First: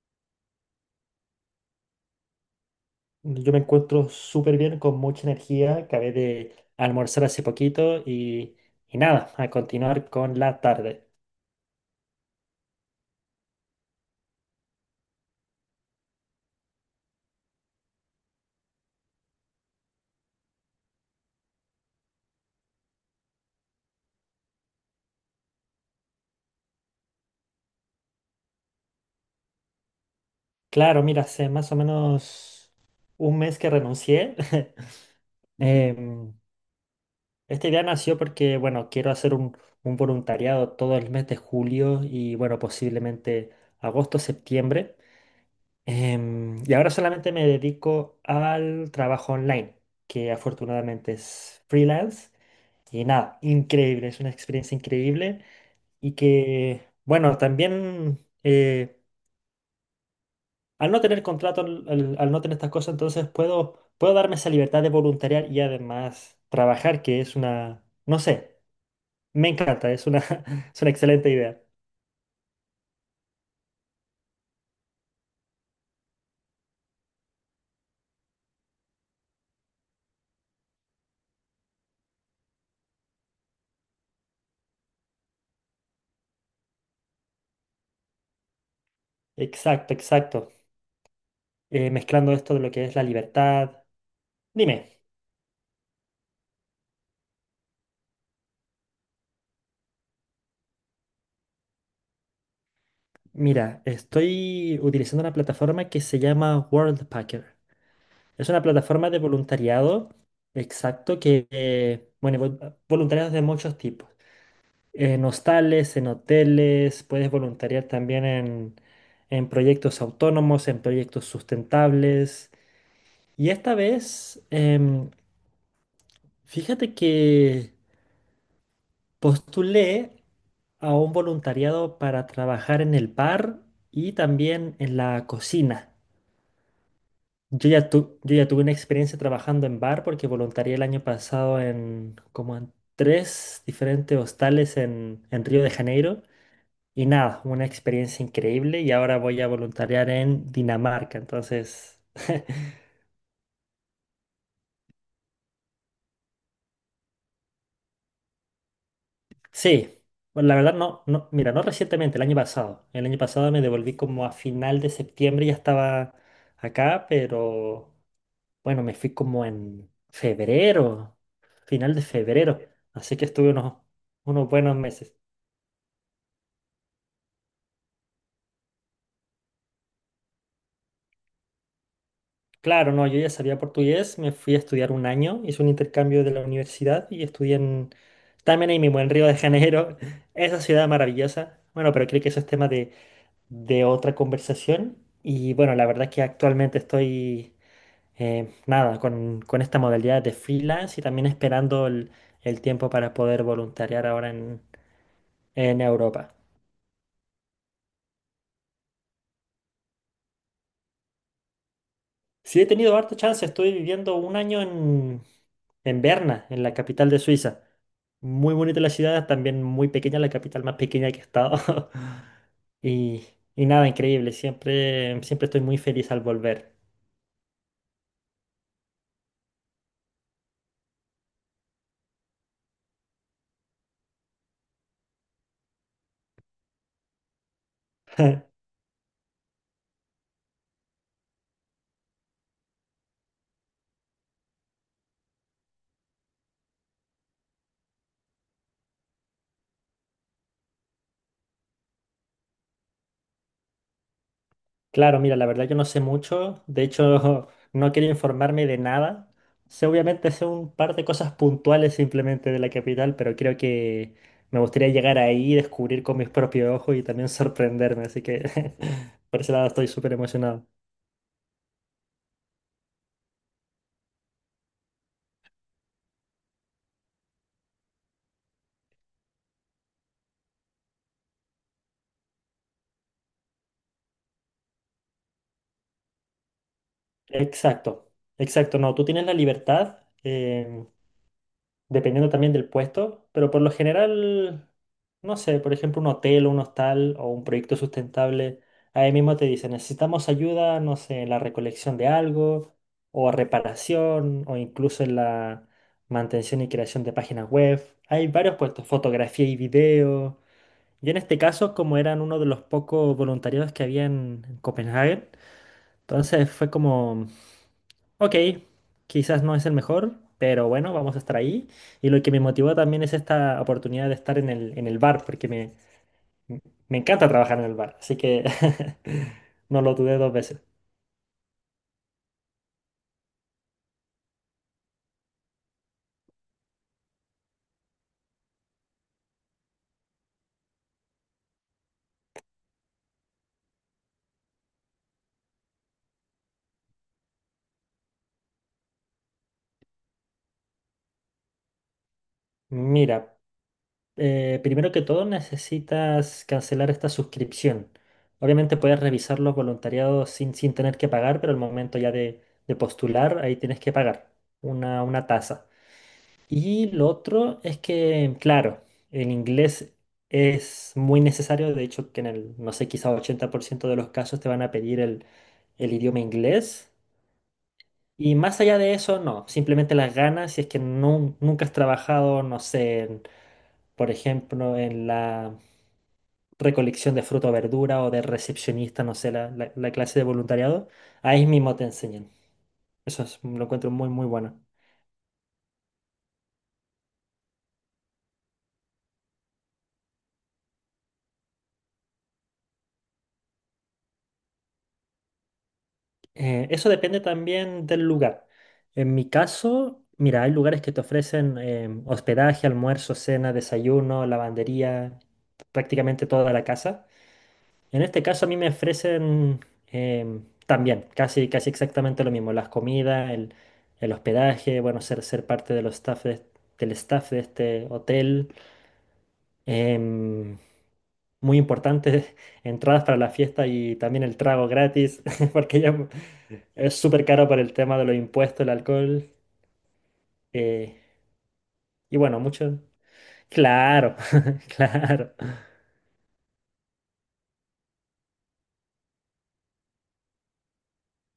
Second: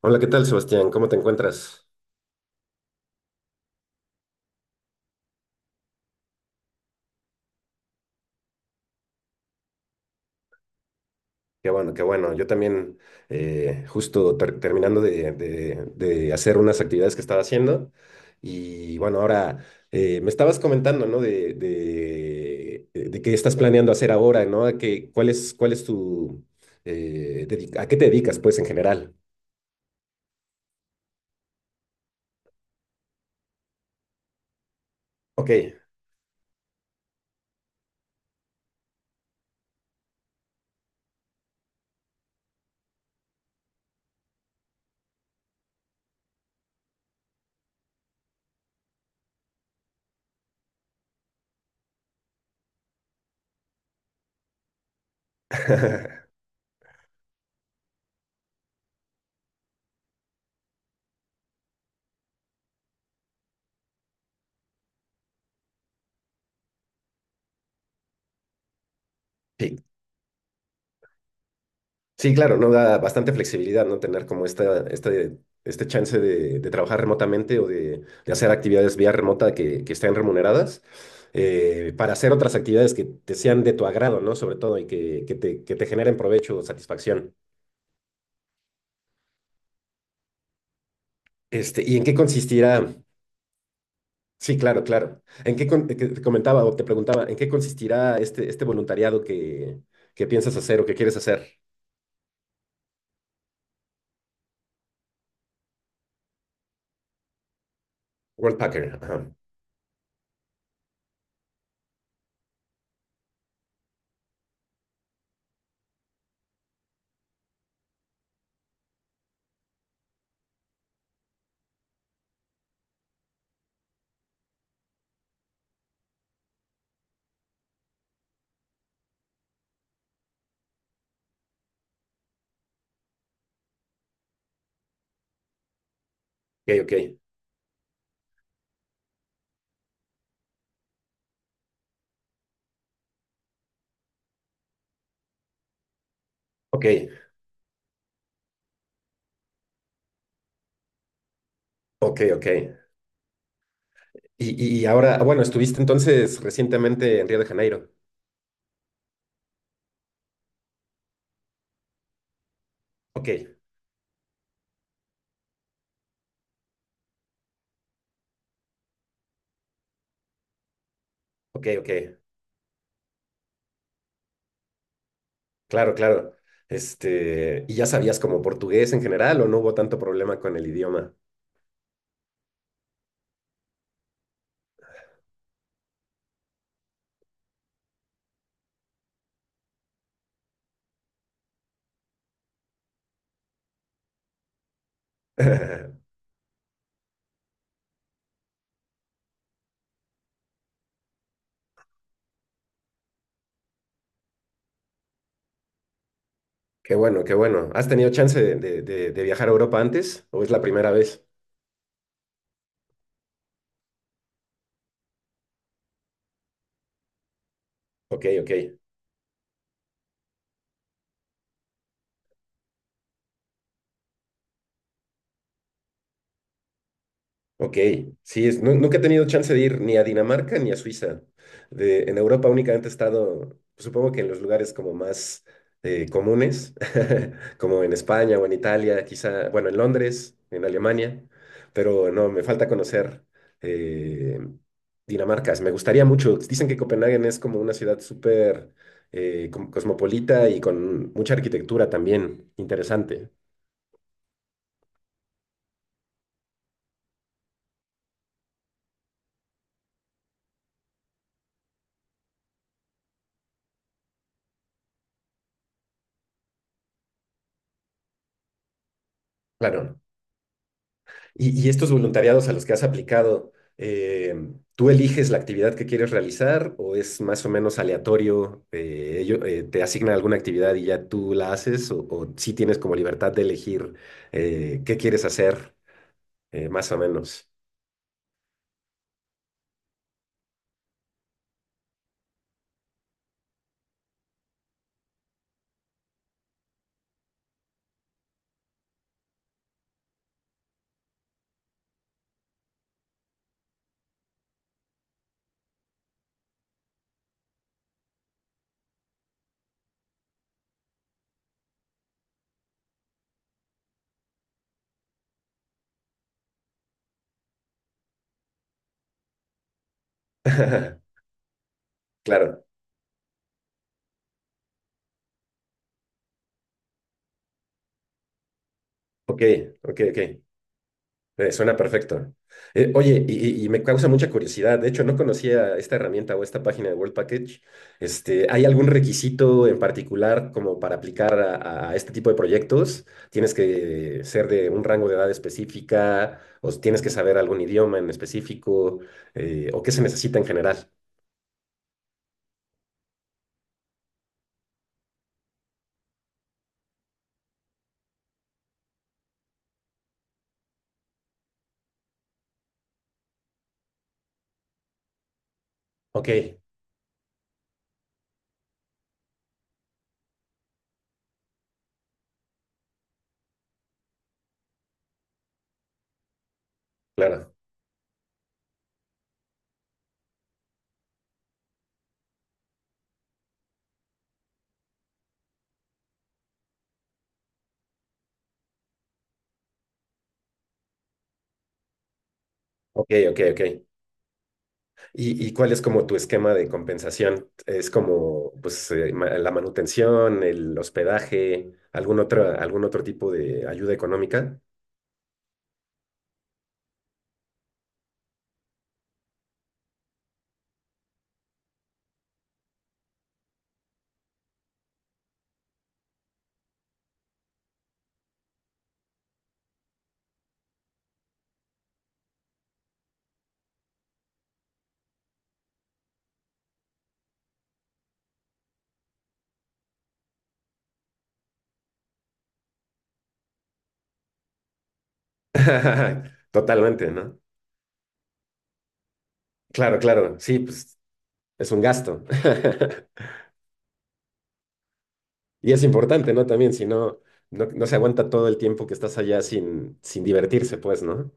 Hola, ¿qué tal, Sebastián? ¿Cómo te encuentras? Yo me encuentro súper bien, con mucha energía. Acabé de almorzar hace poquito y nada, a continuar con la tarde. Qué bueno, qué bueno. Yo también, justo terminando de hacer unas actividades que estaba haciendo. Y bueno, ahora me estabas comentando, ¿no? De qué estás planeando hacer ahora, ¿no? ¿A qué- cuál es tu, a qué te dedicas, pues, ¿en general? Claro, mira, hace más o menos un mes que renuncié. Ok. Em, Esta idea nació porque, bueno, quiero hacer un voluntariado todo el mes de julio y, bueno, posiblemente agosto, septiembre. Y ahora solamente me dedico al trabajo online, que afortunadamente es freelance. Y nada, increíble, es una experiencia increíble y que, bueno, también al no tener contrato, al no tener estas cosas, entonces puedo darme esa libertad de voluntariar y además trabajar, que es una, no sé, me Sí, encanta, es una, es una excelente idea. sí, claro, no da bastante flexibilidad, ¿no? Tener como este chance de trabajar remotamente o de hacer actividades vía remota que estén remuneradas, para hacer otras actividades que te sean de tu agrado, ¿no? Sobre todo y que, que te generen provecho o satisfacción. Exacto, exacto. Este, ¿y en qué Mezclando esto de lo consistirá? que es la libertad. Sí, claro, Dime, claro. ¿ Que te comentaba o te preguntaba, ¿en qué consistirá este voluntariado que piensas hacer o que quieres hacer? mira, estoy utilizando una plataforma que se llama Worldpacker. Es una Worldpacker. plataforma de Ajá. voluntariado, exacto, que, bueno, voluntariados de muchos tipos. En hostales, en hoteles, puedes voluntariar también en, proyectos autónomos, en proyectos sustentables. Y esta vez, fíjate que postulé a un voluntariado para trabajar en el bar y también en la cocina. Ok, ok. Yo ya tuve una experiencia trabajando en bar porque voluntarié el año pasado en como en tres diferentes hostales en Río de Janeiro. Ok, Y nada, una experiencia increíble y ahora voy a voluntariar en Dinamarca. Entonces, ok, ok. Y ahora, bueno, estuviste entonces recientemente en Río de Janeiro. sí, bueno, la verdad no, no, mira, no recientemente, el año pasado. El año Ok, pasado me devolví como a final de septiembre, ya estaba acá, pero bueno, me fui como en febrero, ok, ok. final de febrero. Así que estuve unos, buenos meses. Claro, claro. Este, ¿y ya sabías como portugués en general o no hubo tanto problema con el idioma? Claro, no, yo ya sabía portugués, me fui a estudiar un año, hice un intercambio de la universidad y estudié en, también ahí mismo, en Río de Janeiro, esa ciudad maravillosa. Bueno, pero creo que eso es tema de, otra conversación. Y bueno, la verdad es que actualmente estoy, nada, con, esta modalidad de freelance y también esperando el, tiempo para poder voluntariar ahora en Europa. Qué bueno, qué bueno. ¿Has tenido chance de viajar a Europa antes o es la primera vez? Sí, he tenido harta chance, estoy viviendo un año en Berna, en la capital de Suiza. Ok, ok. Muy bonita la ciudad, también muy pequeña, la capital más pequeña que he estado. Y, y nada, increíble, siempre, siempre estoy muy feliz al volver. Ok, sí, nunca he tenido chance de ir ni a Dinamarca ni a Suiza. De, en Europa únicamente he estado, supongo que en los lugares como más comunes, como en España o en Italia, quizá, bueno, en Londres, en Alemania, pero no, me falta conocer eh, Dinamarca. Me gustaría mucho. Dicen que Copenhague es como una ciudad súper cosmopolita y con mucha arquitectura también, interesante. Claro, mira, la verdad yo no sé mucho, de hecho no quiero informarme de nada. Sé obviamente sé un par de cosas puntuales simplemente de la capital, pero creo que me gustaría llegar ahí y descubrir con mis propios ojos y también sorprenderme, así que por ese lado estoy Claro. súper emocionado. Y estos voluntariados a los que has aplicado, eh, ¿tú eliges la actividad que quieres realizar o es más o menos aleatorio? ¿Te asignan alguna actividad y ya tú la haces? O sí tienes como libertad de elegir, qué quieres hacer, más o menos? Exacto, exacto, no, tú tienes la libertad, dependiendo también del puesto, pero por lo general, no sé, por ejemplo, un hotel o un hostal o un proyecto sustentable, ahí mismo te dicen, necesitamos ayuda, no sé, en la recolección de algo, o reparación, o incluso en la mantención y creación de páginas web. Hay varios puestos, fotografía y video. Yo en este caso, como eran uno de los pocos voluntariados que había en Copenhague, entonces fue como. Ok, quizás no es el mejor, pero bueno, vamos a estar ahí. Y lo que me Claro, motivó también es esta oportunidad de estar en el bar, porque me encanta trabajar en el bar, así que ok, no lo ok, dudé ok. dos veces. Suena perfecto. Oye, y me causa mucha curiosidad. De hecho, no conocía esta herramienta o esta página de World Package. Este, ¿hay algún requisito en particular como para aplicar a este tipo de proyectos? ¿Tienes que ser de un rango de edad específica o tienes que saber algún idioma en específico, o qué se necesita en general? Mira, primero que todo necesitas cancelar esta suscripción. Obviamente puedes revisar los voluntariados sin, tener que pagar, pero al momento ya de, postular, ahí tienes que pagar una tasa. Ok, Y lo otro es que, claro, el inglés es muy necesario, de hecho que en el, no sé, quizá 80% de los casos te van a pedir el idioma inglés. claro. Y más allá de eso, no, simplemente las ganas, si es que nunca has trabajado, no sé, por ejemplo, en la recolección de fruta o verdura o de recepcionista, no sé, la clase de voluntariado, ahí mismo te enseñan. Ok, ok, ok. Lo encuentro muy, muy bueno. Y cuál es como tu esquema de compensación? ¿Es como pues, la manutención, el hospedaje, algún otro tipo de ayuda económica? Eso depende también del lugar. En mi caso, mira, hay lugares que te ofrecen hospedaje, almuerzo, cena, desayuno, lavandería, prácticamente toda la casa. En este caso a mí me ofrecen también casi, casi exactamente lo mismo, las comidas, el, hospedaje, bueno, ser parte de los staff del staff de este hotel. Em, Muy importantes, entradas para la fiesta y también el trago gratis, porque ya es Totalmente, súper ¿no? caro por el tema de los impuestos, el alcohol. Claro, claro, sí, pues eh, es un y gasto. bueno, mucho. Claro, claro. Y es importante, ¿no? También, si no, no, no se aguanta todo el tiempo que estás allá sin, sin divertirse, pues, ¿no?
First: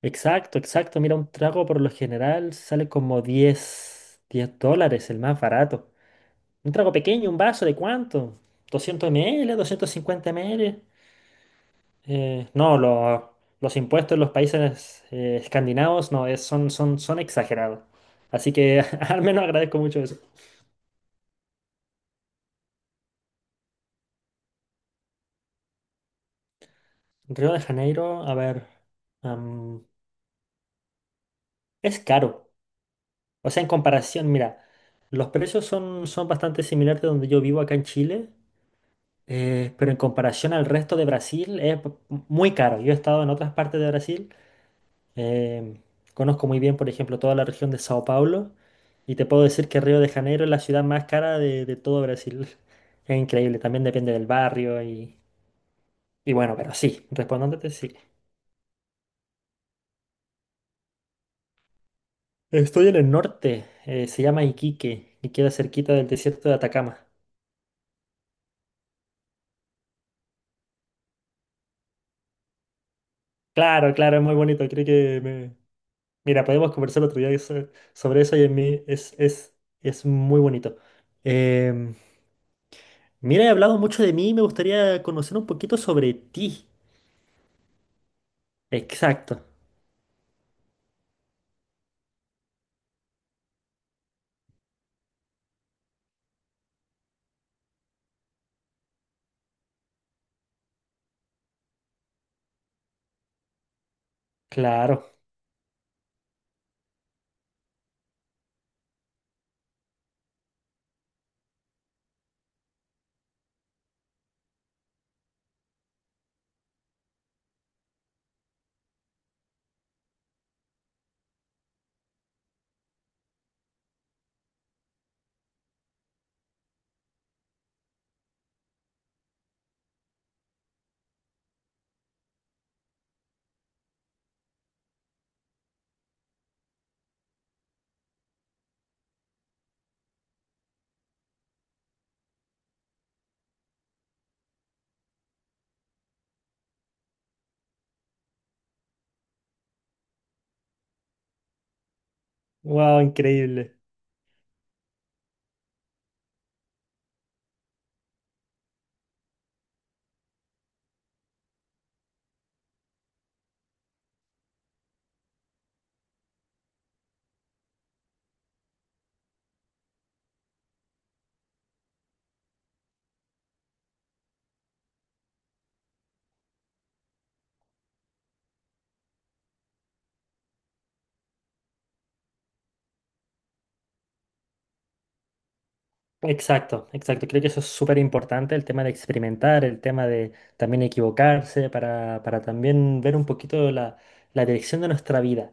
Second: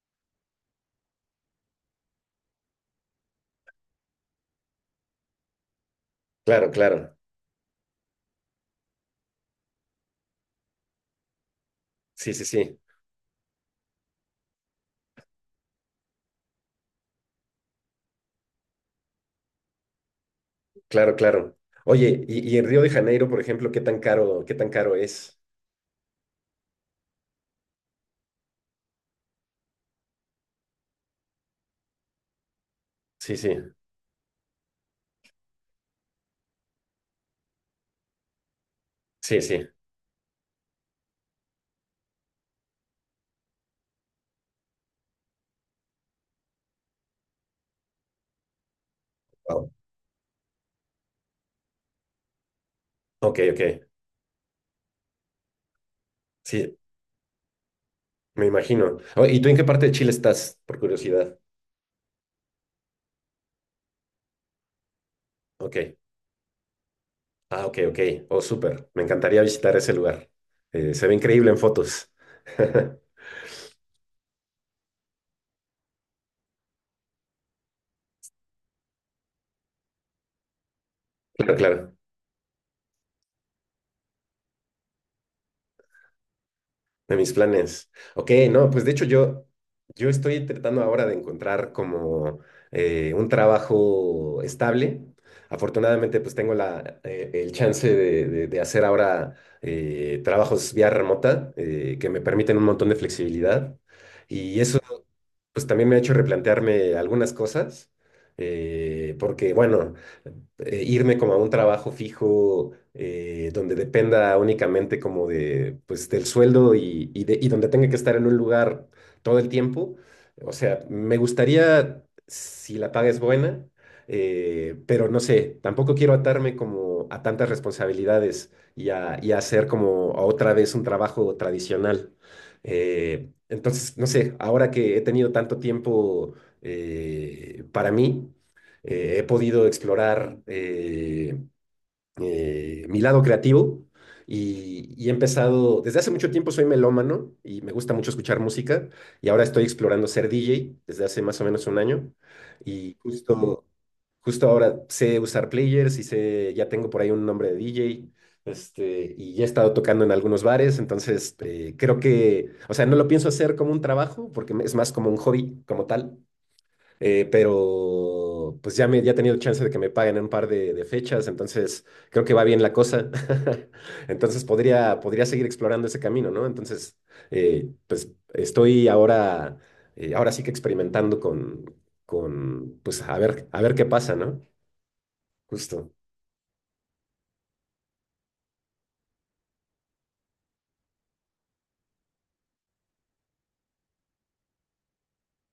Exacto, exacto. Mira, un trago por lo general sale como diez dólares, el más barato. Claro, Un trago claro. pequeño, un vaso, ¿de cuánto? ¿200 ml? ¿50 ml? Sí, sí, No, sí. los impuestos en los países escandinavos no, son exagerados. Así que al menos agradezco mucho eso. Claro, claro. Oye, y en Río de Janeiro, por ejemplo, qué tan caro es? Río de Janeiro, a ver, am, es caro. Sí, sí, O sea, en comparación, mira, los precios son bastante similares de donde yo vivo acá en Chile, sí, sí. Pero en comparación al resto de Brasil es muy caro. Yo he estado en otras partes de Brasil. Em, Conozco muy bien, por ejemplo, toda la región de Sao Paulo y te puedo decir que Río de Janeiro es la ciudad más cara de, todo Brasil. Es Ok, increíble, también ok. depende del barrio y bueno, pero Sí, sí, respondiéndote, sí. me imagino. Oh, ¿y tú en qué parte de Chile estás, por curiosidad? Estoy en el norte, se llama Iquique y queda Ok. cerquita del desierto de Atacama. Ah, ok, ok. Oh, súper. Me encantaría visitar ese lugar. Se ve increíble en fotos. Claro, claro, es muy bonito, creo que me. Mira, podemos conversar otro día sobre eso y en mí es, muy bonito. Claro, claro. Em, Mira, he hablado mucho de mí y me gustaría conocer un poquito sobre ti. De mis planes. Ok, no, pues de hecho Exacto, yo, yo estoy tratando ahora de encontrar como un trabajo estable. Afortunadamente, pues tengo la, el chance de hacer ahora trabajos vía remota, que me permiten un montón de flexibilidad. Y eso claro. pues también me ha hecho replantearme algunas cosas, porque bueno, irme como a un trabajo fijo, donde dependa únicamente como de, pues, del sueldo y y donde tenga que estar en un lugar todo el tiempo, o sea, me gustaría si la paga es buena, pero no sé, tampoco quiero atarme como a tantas responsabilidades y a hacer como otra vez un trabajo tradicional. Eh, entonces, no sé, ahora que he tenido tanto tiempo, para mí, he podido explorar, mi lado creativo y he empezado, desde hace mucho tiempo soy melómano y me gusta mucho escuchar música y ahora estoy explorando ser DJ desde hace más o menos 1 año y Wow, justo, increíble. justo ahora sé usar players y sé, ya tengo por ahí un nombre de DJ. Este, y ya he estado tocando en algunos bares, entonces creo que, o sea, no lo pienso hacer como un trabajo, es más como un hobby como tal, pero pues ya, me, ya he tenido chance de que me paguen en un par de fechas, entonces creo que va bien la cosa. Entonces podría, podría seguir explorando ese camino, ¿no? Entonces, pues estoy ahora, ahora sí que experimentando con, pues a ver qué pasa, ¿no? Justo, Exacto, exacto. Creo que eso es súper importante, el tema de experimentar, el tema de también equivocarse para, también ver un poquito la dirección de nuestra vida.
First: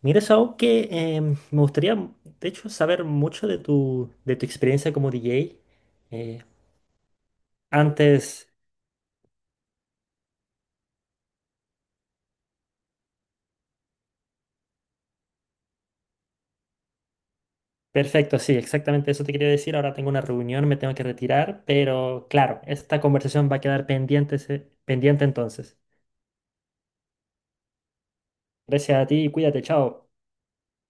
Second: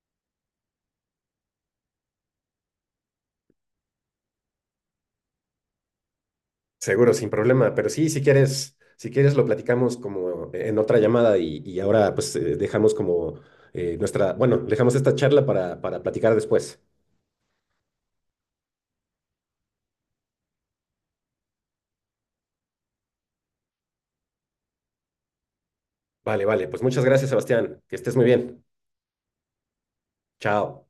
Mira, eso algo que me gustaría, de hecho, saber mucho de tu experiencia como DJ. Eh, seguro, sin problema, pero sí, si Antes, quieres, si quieres lo platicamos como en otra llamada y ahora pues dejamos como bueno, dejamos esta charla para platicar después. perfecto, sí, exactamente eso te quería decir. Ahora tengo una reunión, me tengo que retirar, pero claro, esta conversación va a quedar pendiente, pendiente entonces. Vale, vale. Pues muchas gracias, Sebastián. Que estés muy bien. Gracias a ti, cuídate, chao. Chao.